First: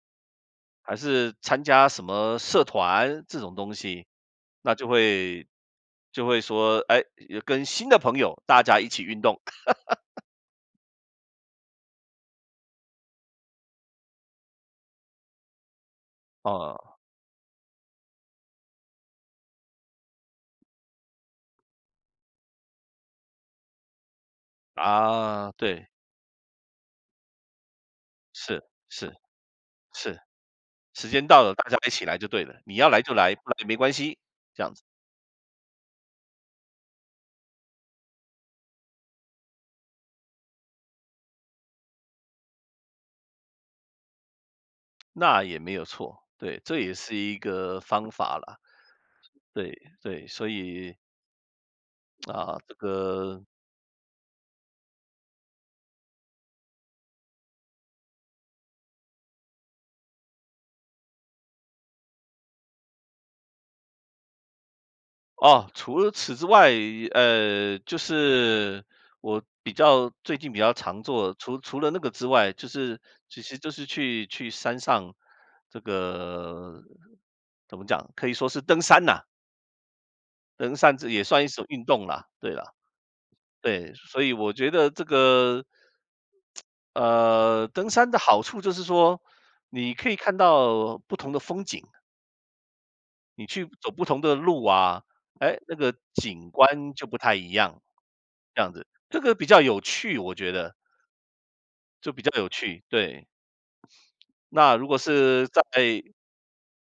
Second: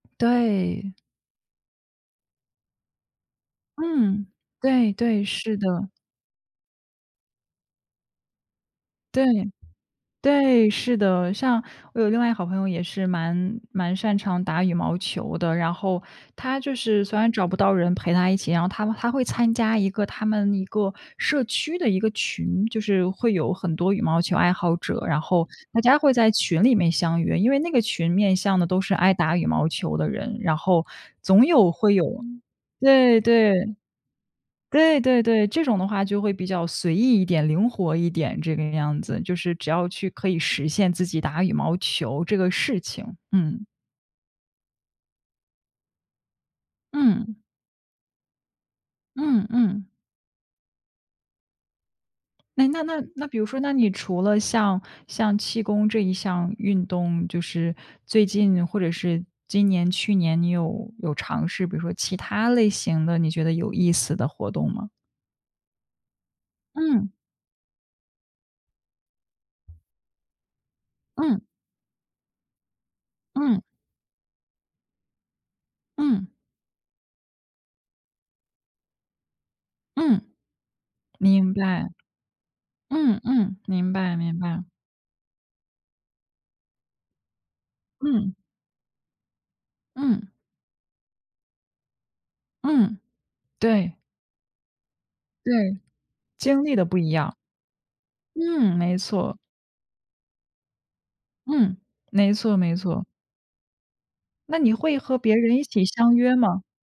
对。还是参加什么社团这种东西，嗯，那就对对，会是的。就会说，诶，就跟新的朋友大家一起运对，动。对，是的。像我有另外一个好朋友也是蛮蛮擅长打羽毛球的。然后她就哦。是虽然找不到人陪她一起，然后她她会参加一个他们一个社区的一个群。就是会有很多羽毛球爱好者，然后啊，大对。家会在群里面相遇。因为那个群面向是，的都是是，爱打羽毛球的是。人，然后时间到总了，大有家一会有起来就对了，你要来就对来，不来对。没关系，这样子。对对对，这种的话就会比较随意一点，灵活一点，这个样子。就是只要去可以实现自己打羽毛球这个事情。嗯。那也没有错。对，这也是一嗯。个方法啦。嗯对嗯。对，所以啊，诶，这那那那那比个。如说，那你除了像像气功这一项运动，就是最近或者是今年、去年，你有有尝试比如说其他类型的，你觉得有意思的活动吗？哦，除了此之外，嗯。呃，就是我比较最近比较常做嗯。除除了那个之外，就是，其实嗯。就是去去山上这嗯。个怎么讲，可以说是登山呐。嗯。登山这也算是一明种运白。动了，对啦。嗯嗯，明对，白所以明我白。觉得这个…… 呃，登山的嗯。好处就是说，你可以嗯。看到不同的风景。嗯，你去走对。不同的路啊，诶，那对。个景经历的观不就一不样。太一样，这样嗯，子。没这个错。比较有趣，我觉得。嗯，就比较没有错没趣，错。对。那你那如会果和别是人在一起相约吗？